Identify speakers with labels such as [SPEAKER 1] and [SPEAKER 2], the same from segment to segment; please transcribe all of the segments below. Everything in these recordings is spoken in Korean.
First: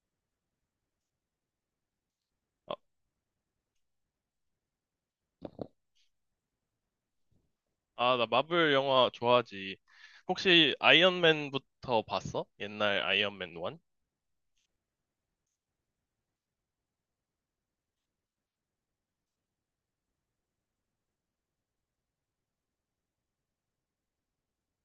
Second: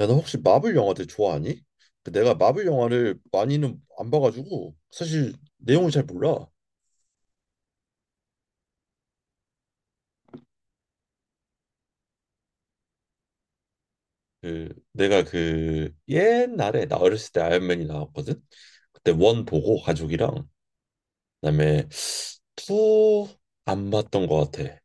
[SPEAKER 1] 야, 너 혹시 마블 영화들 좋아하니? 그 내가 마블
[SPEAKER 2] 아,
[SPEAKER 1] 영화를 많이는 안 봐가지고 사실 내용을 잘 몰라.
[SPEAKER 2] 나 마블 영화 좋아하지. 혹시 아이언맨부터 봤어? 옛날 아이언맨 1?
[SPEAKER 1] 그 내가 그 옛날에 나 어렸을 때 아이언맨이 나왔거든. 그때 원 보고 가족이랑 그다음에 투 안 봤던 것 같아.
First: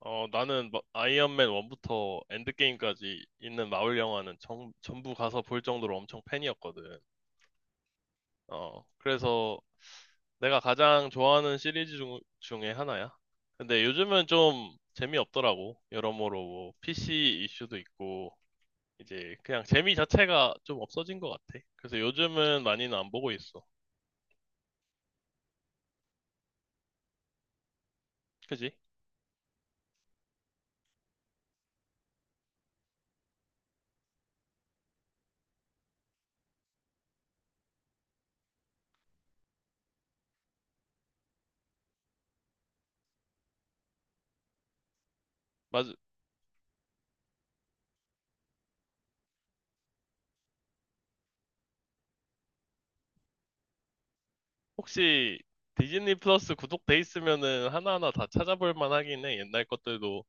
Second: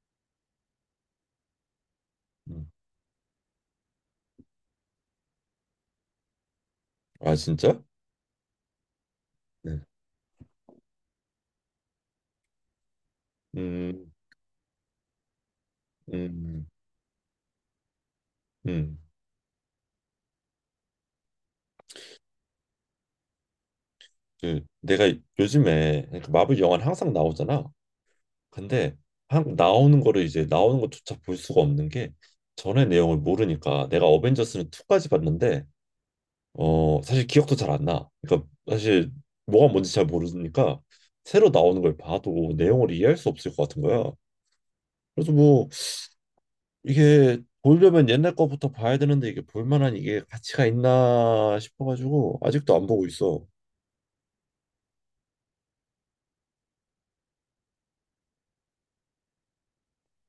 [SPEAKER 2] 어, 나는 아이언맨 1부터
[SPEAKER 1] 음.
[SPEAKER 2] 엔드게임까지 있는 마블 영화는 전부 가서 볼 정도로 엄청 팬이었거든.
[SPEAKER 1] 아 진짜?
[SPEAKER 2] 어, 그래서
[SPEAKER 1] 네.
[SPEAKER 2] 내가 가장 좋아하는 시리즈 중에 하나야. 근데
[SPEAKER 1] 음,
[SPEAKER 2] 요즘은 좀 재미없더라고. 여러모로
[SPEAKER 1] 음,
[SPEAKER 2] 뭐 PC 이슈도 있고,
[SPEAKER 1] 음.
[SPEAKER 2] 이제 그냥 재미 자체가 좀 없어진 것 같아. 그래서 요즘은 많이는 안 보고 있어.
[SPEAKER 1] 그 내가 요즘에 그러니까 마블 영화는 항상 나오잖아.
[SPEAKER 2] 그지?
[SPEAKER 1] 근데 한국 나오는 거를 이제 나오는 것조차 볼 수가 없는 게 전의 내용을 모르니까 내가 어벤져스는 2까지 봤는데 사실 기억도 잘 안 나. 그러니까 사실 뭐가 뭔지 잘 모르니까 새로 나오는 걸 봐도 내용을 이해할 수 없을 것 같은 거야. 그래서 뭐
[SPEAKER 2] 맞아.
[SPEAKER 1] 이게 보려면 옛날 거부터 봐야 되는데 이게 볼 만한 이게 가치가 있나 싶어가지고 아직도 안 보고 있어.
[SPEAKER 2] 혹시 디즈니 플러스 구독돼 있으면은 하나하나 다 찾아볼 만하긴 해. 옛날 것들도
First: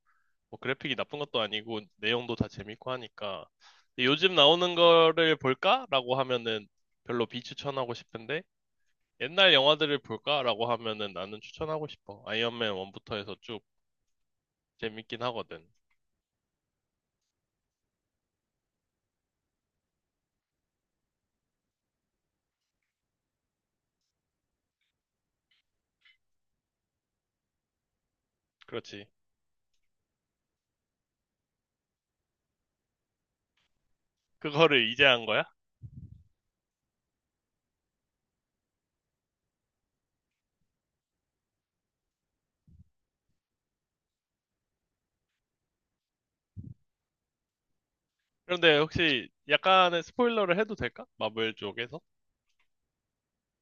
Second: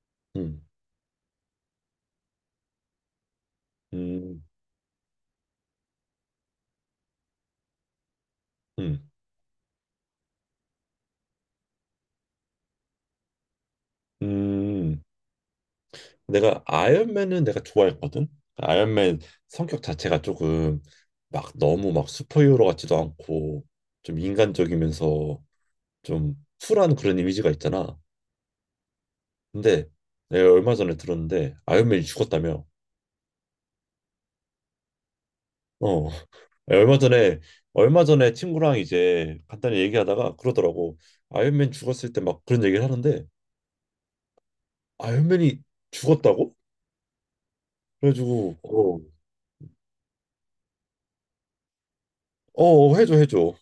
[SPEAKER 2] 뭐
[SPEAKER 1] 음,
[SPEAKER 2] 그래픽이 나쁜 것도 아니고 내용도 다 재밌고 하니까. 근데 요즘
[SPEAKER 1] 음,
[SPEAKER 2] 나오는 거를 볼까라고 하면은 별로 비추천하고 싶은데
[SPEAKER 1] 음,
[SPEAKER 2] 옛날 영화들을 볼까라고 하면은 나는 추천하고 싶어. 아이언맨 1부터 해서 쭉
[SPEAKER 1] 음.
[SPEAKER 2] 재밌긴 하거든.
[SPEAKER 1] 내가 아이언맨은 내가 좋아했거든. 아이언맨 성격 자체가 조금 막 너무 막 슈퍼히어로 같지도 않고 좀 인간적이면서 좀 쿨한 그런 이미지가 있잖아.
[SPEAKER 2] 그렇지.
[SPEAKER 1] 근데 내가 얼마 전에 들었는데 아이언맨이 죽었다며.
[SPEAKER 2] 그거를 이제 한 거야?
[SPEAKER 1] 어. 얼마 전에 얼마 전에 친구랑 이제 간단히 얘기하다가 그러더라고. 아이언맨 죽었을 때 막 그런 얘기를 하는데 아이언맨이 죽었다고? 그래가지고
[SPEAKER 2] 그런데
[SPEAKER 1] 어,
[SPEAKER 2] 혹시 약간의 스포일러를 해도 될까? 마블 쪽에서?
[SPEAKER 1] 어 해줘 해줘.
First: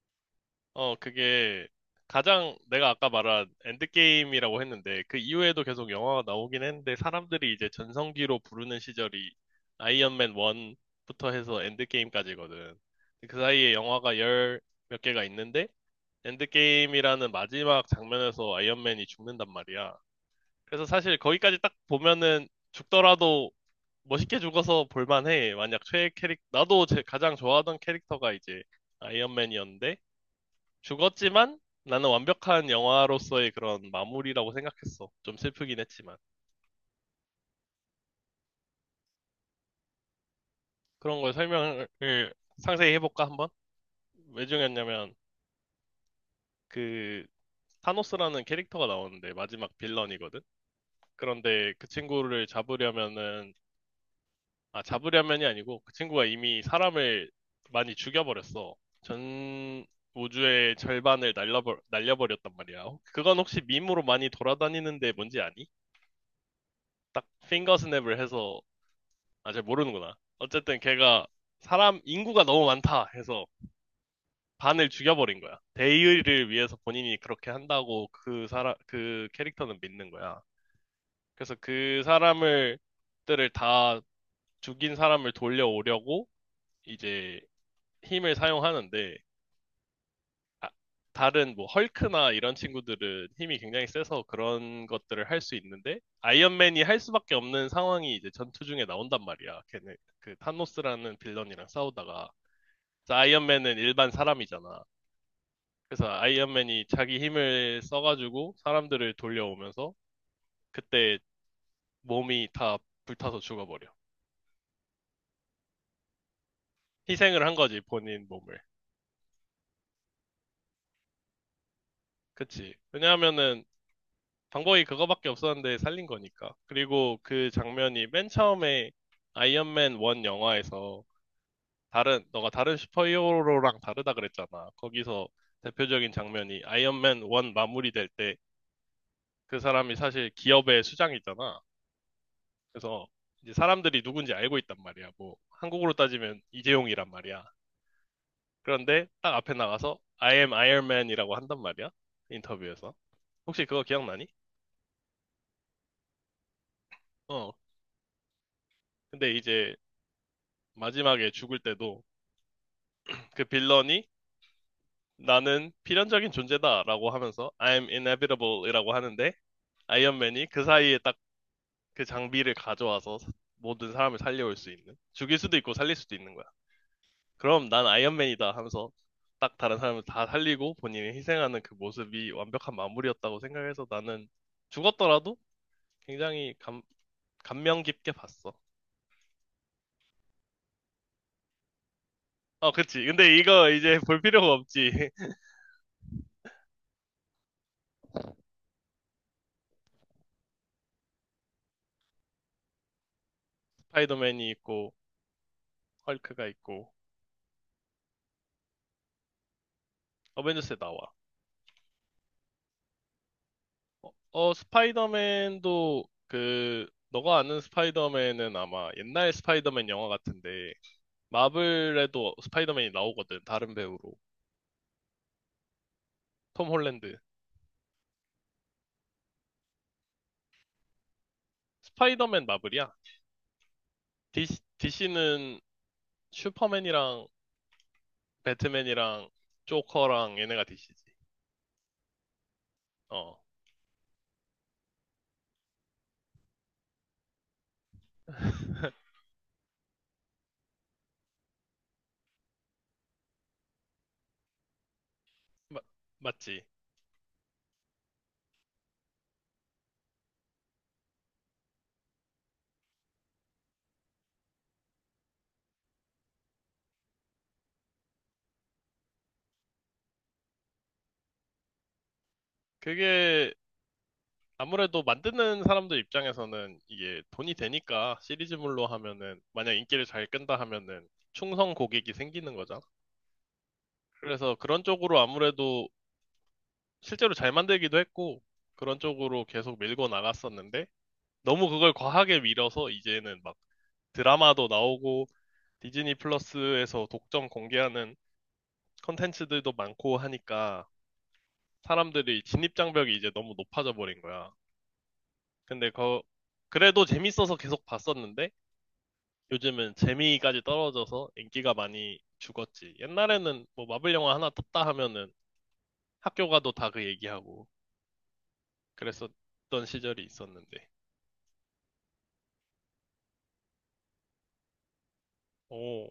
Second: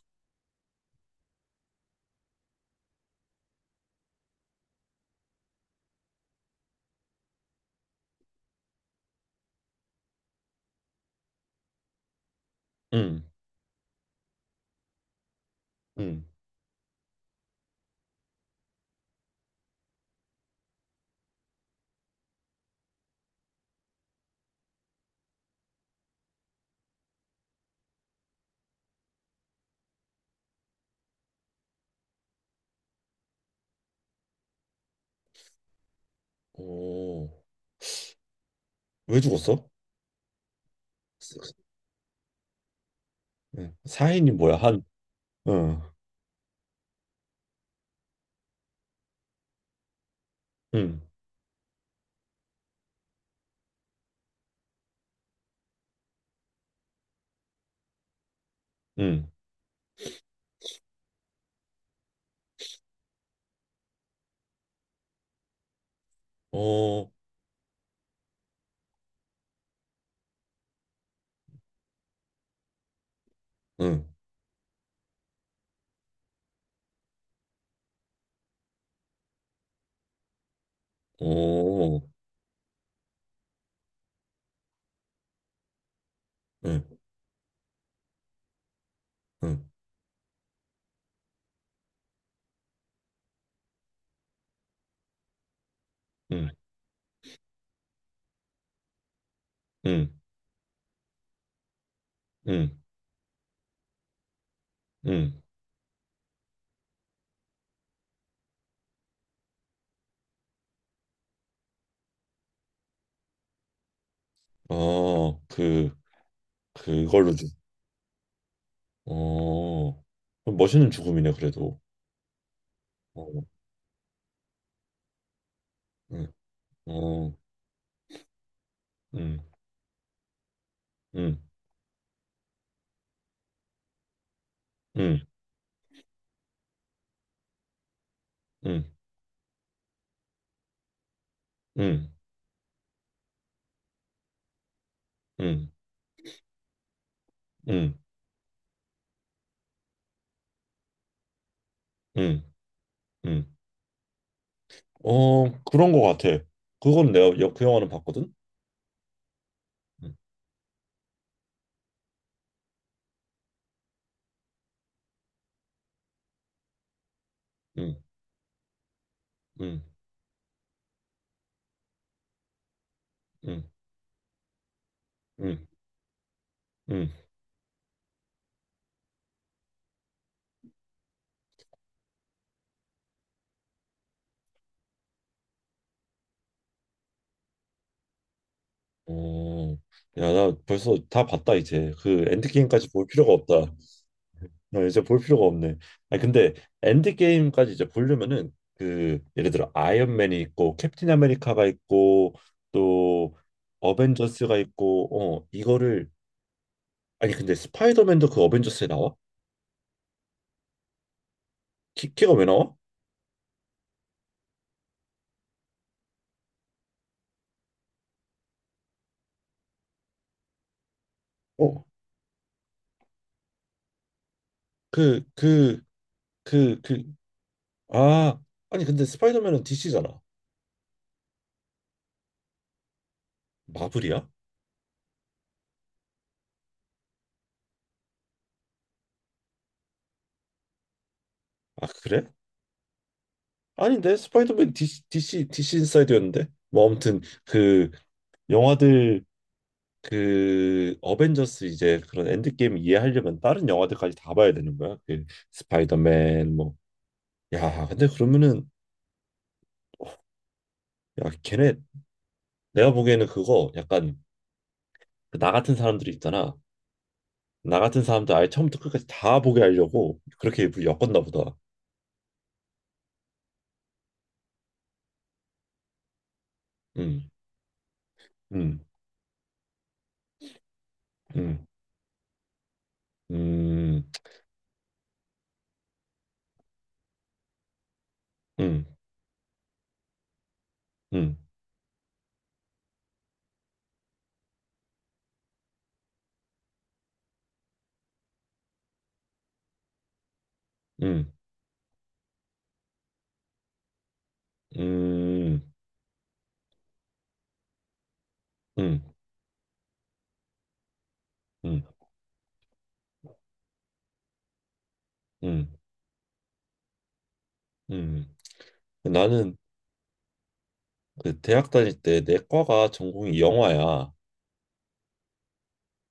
[SPEAKER 2] 어, 그게 가장 내가 아까 말한 엔드게임이라고 했는데 그 이후에도 계속 영화가 나오긴 했는데 사람들이 이제 전성기로 부르는 시절이 아이언맨 1부터 해서 엔드게임까지거든.
[SPEAKER 1] 응,
[SPEAKER 2] 그 사이에 영화가 열 몇 개가 있는데
[SPEAKER 1] 응.
[SPEAKER 2] 엔드게임이라는 마지막 장면에서 아이언맨이 죽는단 말이야. 그래서 사실 거기까지 딱 보면은 죽더라도 멋있게 죽어서 볼만해. 만약 나도 제 가장 좋아하던 캐릭터가 이제 아이언맨이었는데 죽었지만 나는 완벽한 영화로서의 그런 마무리라고 생각했어. 좀 슬프긴 했지만.
[SPEAKER 1] 오. 왜 죽었어?
[SPEAKER 2] 그런 걸 설명을 상세히 해볼까, 한번?
[SPEAKER 1] 응. 사인이
[SPEAKER 2] 왜
[SPEAKER 1] 뭐야? 한,
[SPEAKER 2] 중요했냐면,
[SPEAKER 1] 응,
[SPEAKER 2] 그, 타노스라는 캐릭터가 나오는데, 마지막 빌런이거든?
[SPEAKER 1] 응,
[SPEAKER 2] 그런데 그 친구를 잡으려면은, 아, 잡으려면이 아니고, 그 친구가 이미 사람을 많이 죽여버렸어.
[SPEAKER 1] 응,
[SPEAKER 2] 전 우주의 절반을 날려버렸단 말이야. 그건 혹시 밈으로 많이 돌아다니는데 뭔지 아니?
[SPEAKER 1] 어,
[SPEAKER 2] 딱, 핑거 스냅을 해서 아, 잘 모르는구나. 어쨌든 걔가 사람 인구가 너무 많다 해서
[SPEAKER 1] 응,
[SPEAKER 2] 반을 죽여버린 거야. 대의를 위해서 본인이 그렇게 한다고 그 사람, 그 캐릭터는 믿는 거야. 그래서
[SPEAKER 1] 오,
[SPEAKER 2] 그 사람을, 들을 다 죽인 사람을 돌려오려고
[SPEAKER 1] 응,
[SPEAKER 2] 이제 힘을 사용하는데,
[SPEAKER 1] 응,
[SPEAKER 2] 아, 다른 뭐 헐크나 이런 친구들은 힘이 굉장히 세서 그런 것들을 할 수 있는데,
[SPEAKER 1] 응,
[SPEAKER 2] 아이언맨이 할 수밖에 없는 상황이 이제 전투 중에 나온단 말이야. 걔네,
[SPEAKER 1] 응,
[SPEAKER 2] 그 타노스라는 빌런이랑 싸우다가.
[SPEAKER 1] 응,
[SPEAKER 2] 그래서 아이언맨은 일반 사람이잖아.
[SPEAKER 1] 응,
[SPEAKER 2] 그래서 아이언맨이 자기 힘을 써가지고 사람들을 돌려오면서 그때 몸이 다 불타서 죽어버려.
[SPEAKER 1] 어, 그걸로
[SPEAKER 2] 희생을
[SPEAKER 1] 죽,
[SPEAKER 2] 한 거지, 본인 몸을.
[SPEAKER 1] 어, 그럼 멋있는 죽음이네, 그래도.
[SPEAKER 2] 그치.
[SPEAKER 1] 어,
[SPEAKER 2] 왜냐하면은 방법이 그거밖에 없었는데 살린
[SPEAKER 1] 응,
[SPEAKER 2] 거니까. 그리고
[SPEAKER 1] 어,
[SPEAKER 2] 그 장면이 맨 처음에
[SPEAKER 1] 응,
[SPEAKER 2] 아이언맨 1 영화에서
[SPEAKER 1] 응,
[SPEAKER 2] 다른, 너가 다른 슈퍼히어로랑 다르다 그랬잖아.
[SPEAKER 1] 응,
[SPEAKER 2] 거기서 대표적인 장면이 아이언맨 1 마무리될 때
[SPEAKER 1] 응,
[SPEAKER 2] 그 사람이 사실 기업의 수장이잖아.
[SPEAKER 1] 응,
[SPEAKER 2] 그래서 이제 사람들이 누군지 알고 있단 말이야. 뭐
[SPEAKER 1] 응,
[SPEAKER 2] 한국으로 따지면 이재용이란 말이야.
[SPEAKER 1] 응,
[SPEAKER 2] 그런데 딱 앞에 나가서 I am Iron Man이라고 한단 말이야.
[SPEAKER 1] 응,
[SPEAKER 2] 인터뷰에서.
[SPEAKER 1] 응,
[SPEAKER 2] 혹시 그거 기억나니?
[SPEAKER 1] 어, 그런 거 같아. 그건 내가
[SPEAKER 2] 어.
[SPEAKER 1] 그 영화는 봤거든?
[SPEAKER 2] 근데 이제
[SPEAKER 1] 응,
[SPEAKER 2] 마지막에 죽을 때도 그 빌런이 나는 필연적인 존재다라고 하면서 I'm
[SPEAKER 1] 응,
[SPEAKER 2] inevitable이라고 하는데
[SPEAKER 1] 응,
[SPEAKER 2] 아이언맨이 그 사이에 딱 그 장비를 가져와서
[SPEAKER 1] 응,
[SPEAKER 2] 모든 사람을 살려올 수 있는 죽일 수도
[SPEAKER 1] 응,
[SPEAKER 2] 있고 살릴 수도 있는 거야.
[SPEAKER 1] 응.
[SPEAKER 2] 그럼 난 아이언맨이다 하면서 딱 다른 사람을 다 살리고 본인이 희생하는 그 모습이 완벽한 마무리였다고 생각해서 나는 죽었더라도 굉장히 감명 깊게 봤어.
[SPEAKER 1] 어, 야, 나 벌써 다 봤다 이제. 그
[SPEAKER 2] 어,
[SPEAKER 1] 엔드게임까지 볼
[SPEAKER 2] 그치.
[SPEAKER 1] 필요가
[SPEAKER 2] 근데 이거
[SPEAKER 1] 없다.
[SPEAKER 2] 이제 볼 필요가
[SPEAKER 1] 나
[SPEAKER 2] 없지.
[SPEAKER 1] 이제 볼 필요가 없네. 아니 근데 엔드게임까지 이제 보려면은 그 예를 들어 아이언맨이 있고 캡틴 아메리카가 있고 또
[SPEAKER 2] 스파이더맨이
[SPEAKER 1] 어벤져스가
[SPEAKER 2] 있고,
[SPEAKER 1] 있고 이거를
[SPEAKER 2] 헐크가 있고,
[SPEAKER 1] 아니 근데 스파이더맨도 그 어벤져스에 나와?
[SPEAKER 2] 어벤져스에 나와.
[SPEAKER 1] 키가 왜 나와?
[SPEAKER 2] 어, 어, 스파이더맨도 그, 너가 아는 스파이더맨은 아마 옛날 스파이더맨 영화 같은데,
[SPEAKER 1] 어,
[SPEAKER 2] 마블에도 스파이더맨이 나오거든, 다른 배우로.
[SPEAKER 1] 그 그
[SPEAKER 2] 톰
[SPEAKER 1] 그
[SPEAKER 2] 홀랜드.
[SPEAKER 1] 아 아니 근데 스파이더맨은 DC잖아.
[SPEAKER 2] 스파이더맨 마블이야.
[SPEAKER 1] 마블이야?
[SPEAKER 2] DC, 는 슈퍼맨이랑 배트맨이랑 조커랑 얘네가 DC지.
[SPEAKER 1] 아 그래?
[SPEAKER 2] 어.
[SPEAKER 1] 아닌데 스파이더맨 DC 디 c 인사이드였는데 뭐 아무튼 그 영화들 그 어벤져스 이제 그런 엔드게임 이해하려면 다른 영화들까지 다 봐야 되는 거야 그
[SPEAKER 2] 마-
[SPEAKER 1] 스파이더맨
[SPEAKER 2] 맞지.
[SPEAKER 1] 뭐 야 근데 그러면은 야 걔네 내가 보기에는 그거 약간 그나 같은 사람들이 있잖아 나 같은 사람들 아예 처음부터 끝까지 다 보게 하려고 그렇게 일부러 엮었나 보다
[SPEAKER 2] 그게 아무래도 만드는 사람들 입장에서는 이게
[SPEAKER 1] 음
[SPEAKER 2] 돈이 되니까
[SPEAKER 1] 음,
[SPEAKER 2] 시리즈물로 하면은 만약 인기를 잘 끈다 하면은
[SPEAKER 1] 음,
[SPEAKER 2] 충성 고객이 생기는 거잖아.
[SPEAKER 1] 음,
[SPEAKER 2] 그래서 그런 쪽으로 아무래도 실제로 잘 만들기도 했고
[SPEAKER 1] 음,
[SPEAKER 2] 그런 쪽으로 계속 밀고 나갔었는데
[SPEAKER 1] 음,
[SPEAKER 2] 너무 그걸 과하게 밀어서 이제는 막 드라마도 나오고 디즈니 플러스에서 독점 공개하는 컨텐츠들도 많고 하니까
[SPEAKER 1] 음,
[SPEAKER 2] 사람들이 진입장벽이 이제 너무 높아져 버린 거야.
[SPEAKER 1] 음,
[SPEAKER 2] 근데 그, 그래도 재밌어서 계속 봤었는데
[SPEAKER 1] 음,
[SPEAKER 2] 요즘은 재미까지 떨어져서 인기가
[SPEAKER 1] 음,
[SPEAKER 2] 많이 죽었지. 옛날에는 뭐 마블 영화 하나 떴다 하면은
[SPEAKER 1] 음,
[SPEAKER 2] 학교 가도 다 그 얘기하고
[SPEAKER 1] 음. 나는
[SPEAKER 2] 그랬었던 시절이 있었는데.
[SPEAKER 1] 그 대학 다닐 때 내 과가 전공이 영화야.
[SPEAKER 2] 오,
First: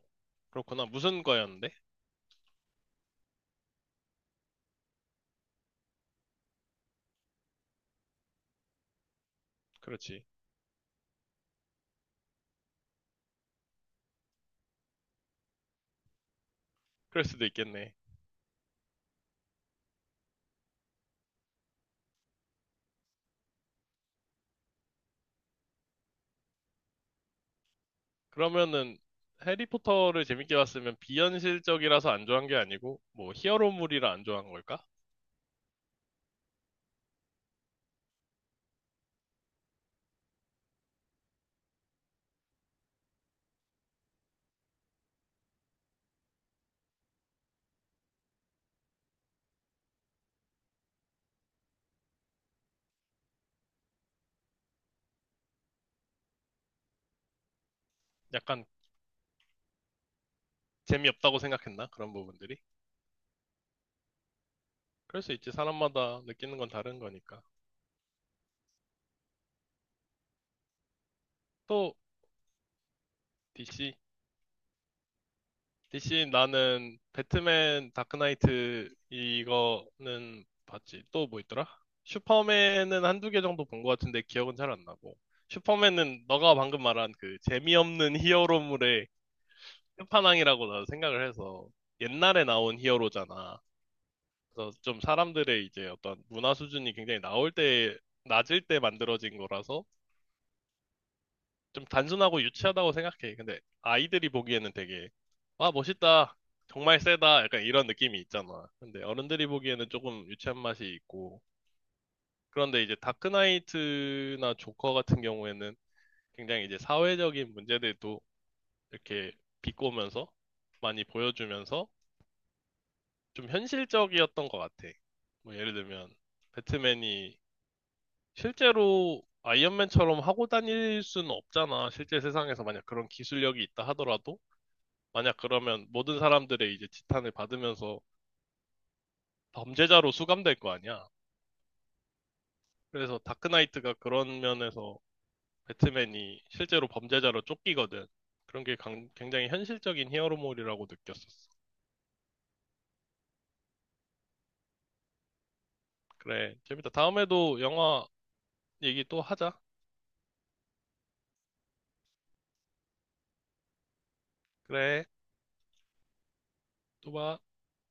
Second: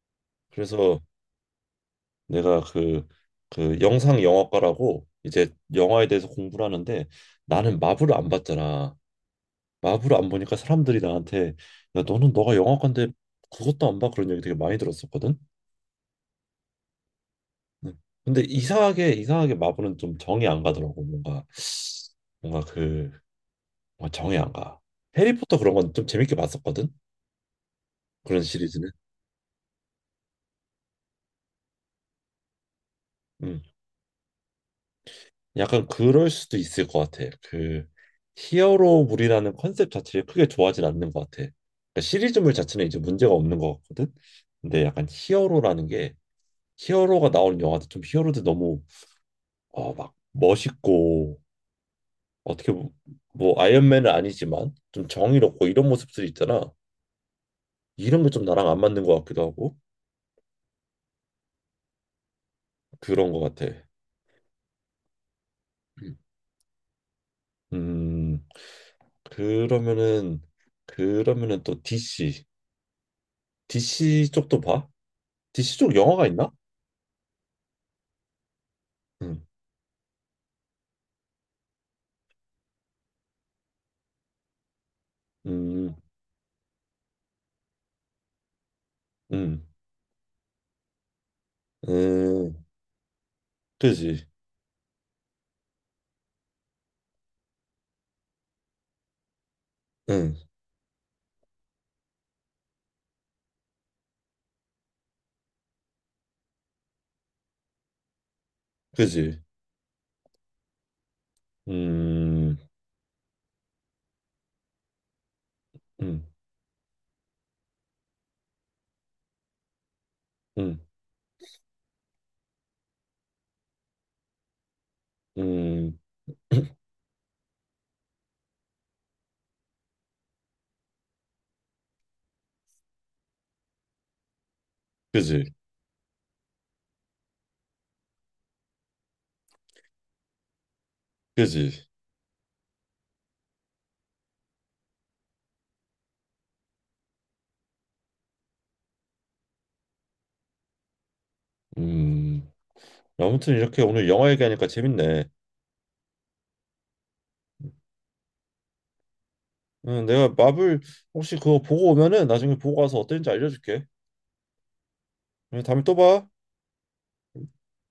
[SPEAKER 2] 그렇구나.
[SPEAKER 1] 그래서
[SPEAKER 2] 무슨 과였는데?
[SPEAKER 1] 내가 그 영상 영화과라고 이제 영화에 대해서 공부를 하는데 나는 마블을 안 봤잖아. 마블을
[SPEAKER 2] 그렇지.
[SPEAKER 1] 안 보니까 사람들이 나한테 야 너는 너가 영화과인데 그것도 안 봐? 그런 얘기 되게 많이 들었었거든.
[SPEAKER 2] 그럴 수도
[SPEAKER 1] 응.
[SPEAKER 2] 있겠네.
[SPEAKER 1] 근데 이상하게 이상하게 마블은 좀 정이 안 가더라고. 뭔가 그 뭔가 정이 안 가. 해리포터 그런 건 좀 재밌게 봤었거든. 그런 시리즈는.
[SPEAKER 2] 그러면은 해리포터를 재밌게 봤으면 비현실적이라서 안 좋아한 게 아니고 뭐
[SPEAKER 1] 응.
[SPEAKER 2] 히어로물이라 안 좋아한 걸까?
[SPEAKER 1] 약간 그럴 수도 있을 것 같아. 그 히어로물이라는 컨셉 자체를 크게 좋아하진 않는 것 같아. 그러니까 시리즈물 자체는 이제 문제가 없는 것 같거든. 근데 약간 히어로라는 게 히어로가 나오는 영화도 좀 히어로들 너무 막 멋있고 어떻게 보- 뭐 아이언맨은 아니지만 좀 정의롭고 이런 모습들이 있잖아. 이런 게 좀
[SPEAKER 2] 약간
[SPEAKER 1] 나랑 안 맞는 것 같기도 하고
[SPEAKER 2] 재미없다고 생각했나? 그런 부분들이?
[SPEAKER 1] 그런 것 같아.
[SPEAKER 2] 그럴 수 있지. 사람마다 느끼는 건 다른 거니까.
[SPEAKER 1] 음 그러면은 그러면은 또
[SPEAKER 2] 또
[SPEAKER 1] DC
[SPEAKER 2] DC.
[SPEAKER 1] DC 쪽도 봐? DC 쪽
[SPEAKER 2] DC
[SPEAKER 1] 영화가 있나?
[SPEAKER 2] 나는 배트맨 다크나이트
[SPEAKER 1] 응,
[SPEAKER 2] 이거는 봤지. 또 뭐 있더라? 슈퍼맨은 한두 개 정도 본 것 같은데 기억은 잘 안 나고.
[SPEAKER 1] 음,
[SPEAKER 2] 슈퍼맨은 너가 방금 말한 그 재미없는 히어로물에
[SPEAKER 1] 음,
[SPEAKER 2] 끝판왕이라고 나도 생각을 해서 옛날에
[SPEAKER 1] 음,
[SPEAKER 2] 나온 히어로잖아.
[SPEAKER 1] 그지,
[SPEAKER 2] 그래서 좀 사람들의 이제 어떤 문화 수준이 굉장히 나올 때, 낮을 때 만들어진 거라서
[SPEAKER 1] 응,
[SPEAKER 2] 좀 단순하고 유치하다고 생각해. 근데 아이들이 보기에는 되게, 와, 멋있다. 정말 세다. 약간 이런 느낌이 있잖아. 근데
[SPEAKER 1] 그지,
[SPEAKER 2] 어른들이 보기에는 조금 유치한 맛이 있고.
[SPEAKER 1] 음,
[SPEAKER 2] 그런데 이제 다크나이트나 조커 같은 경우에는
[SPEAKER 1] 음,
[SPEAKER 2] 굉장히 이제 사회적인 문제들도 이렇게 비꼬면서
[SPEAKER 1] 음,
[SPEAKER 2] 많이 보여주면서 좀 현실적이었던 것 같아. 뭐 예를
[SPEAKER 1] 음,
[SPEAKER 2] 들면 배트맨이 실제로 아이언맨처럼 하고 다닐 수는 없잖아. 실제 세상에서 만약 그런 기술력이 있다 하더라도 만약
[SPEAKER 1] 그지,
[SPEAKER 2] 그러면 모든 사람들의 이제 지탄을 받으면서 범죄자로 수감될 거 아니야.
[SPEAKER 1] 그지,
[SPEAKER 2] 그래서 다크나이트가 그런 면에서 배트맨이 실제로 범죄자로 쫓기거든. 그런 게 굉장히 현실적인 히어로물이라고 느꼈었어.
[SPEAKER 1] 음. 아무튼 이렇게 오늘 영화 얘기하니까 재밌네.
[SPEAKER 2] 그래, 재밌다. 다음에도 영화 얘기 또 하자.
[SPEAKER 1] 응, 내가 마블 혹시 그거 보고 오면은 나중에 보고 와서 어땠는지 알려줄게.
[SPEAKER 2] 그래,
[SPEAKER 1] 응, 다음에 또 봐.
[SPEAKER 2] 또 봐.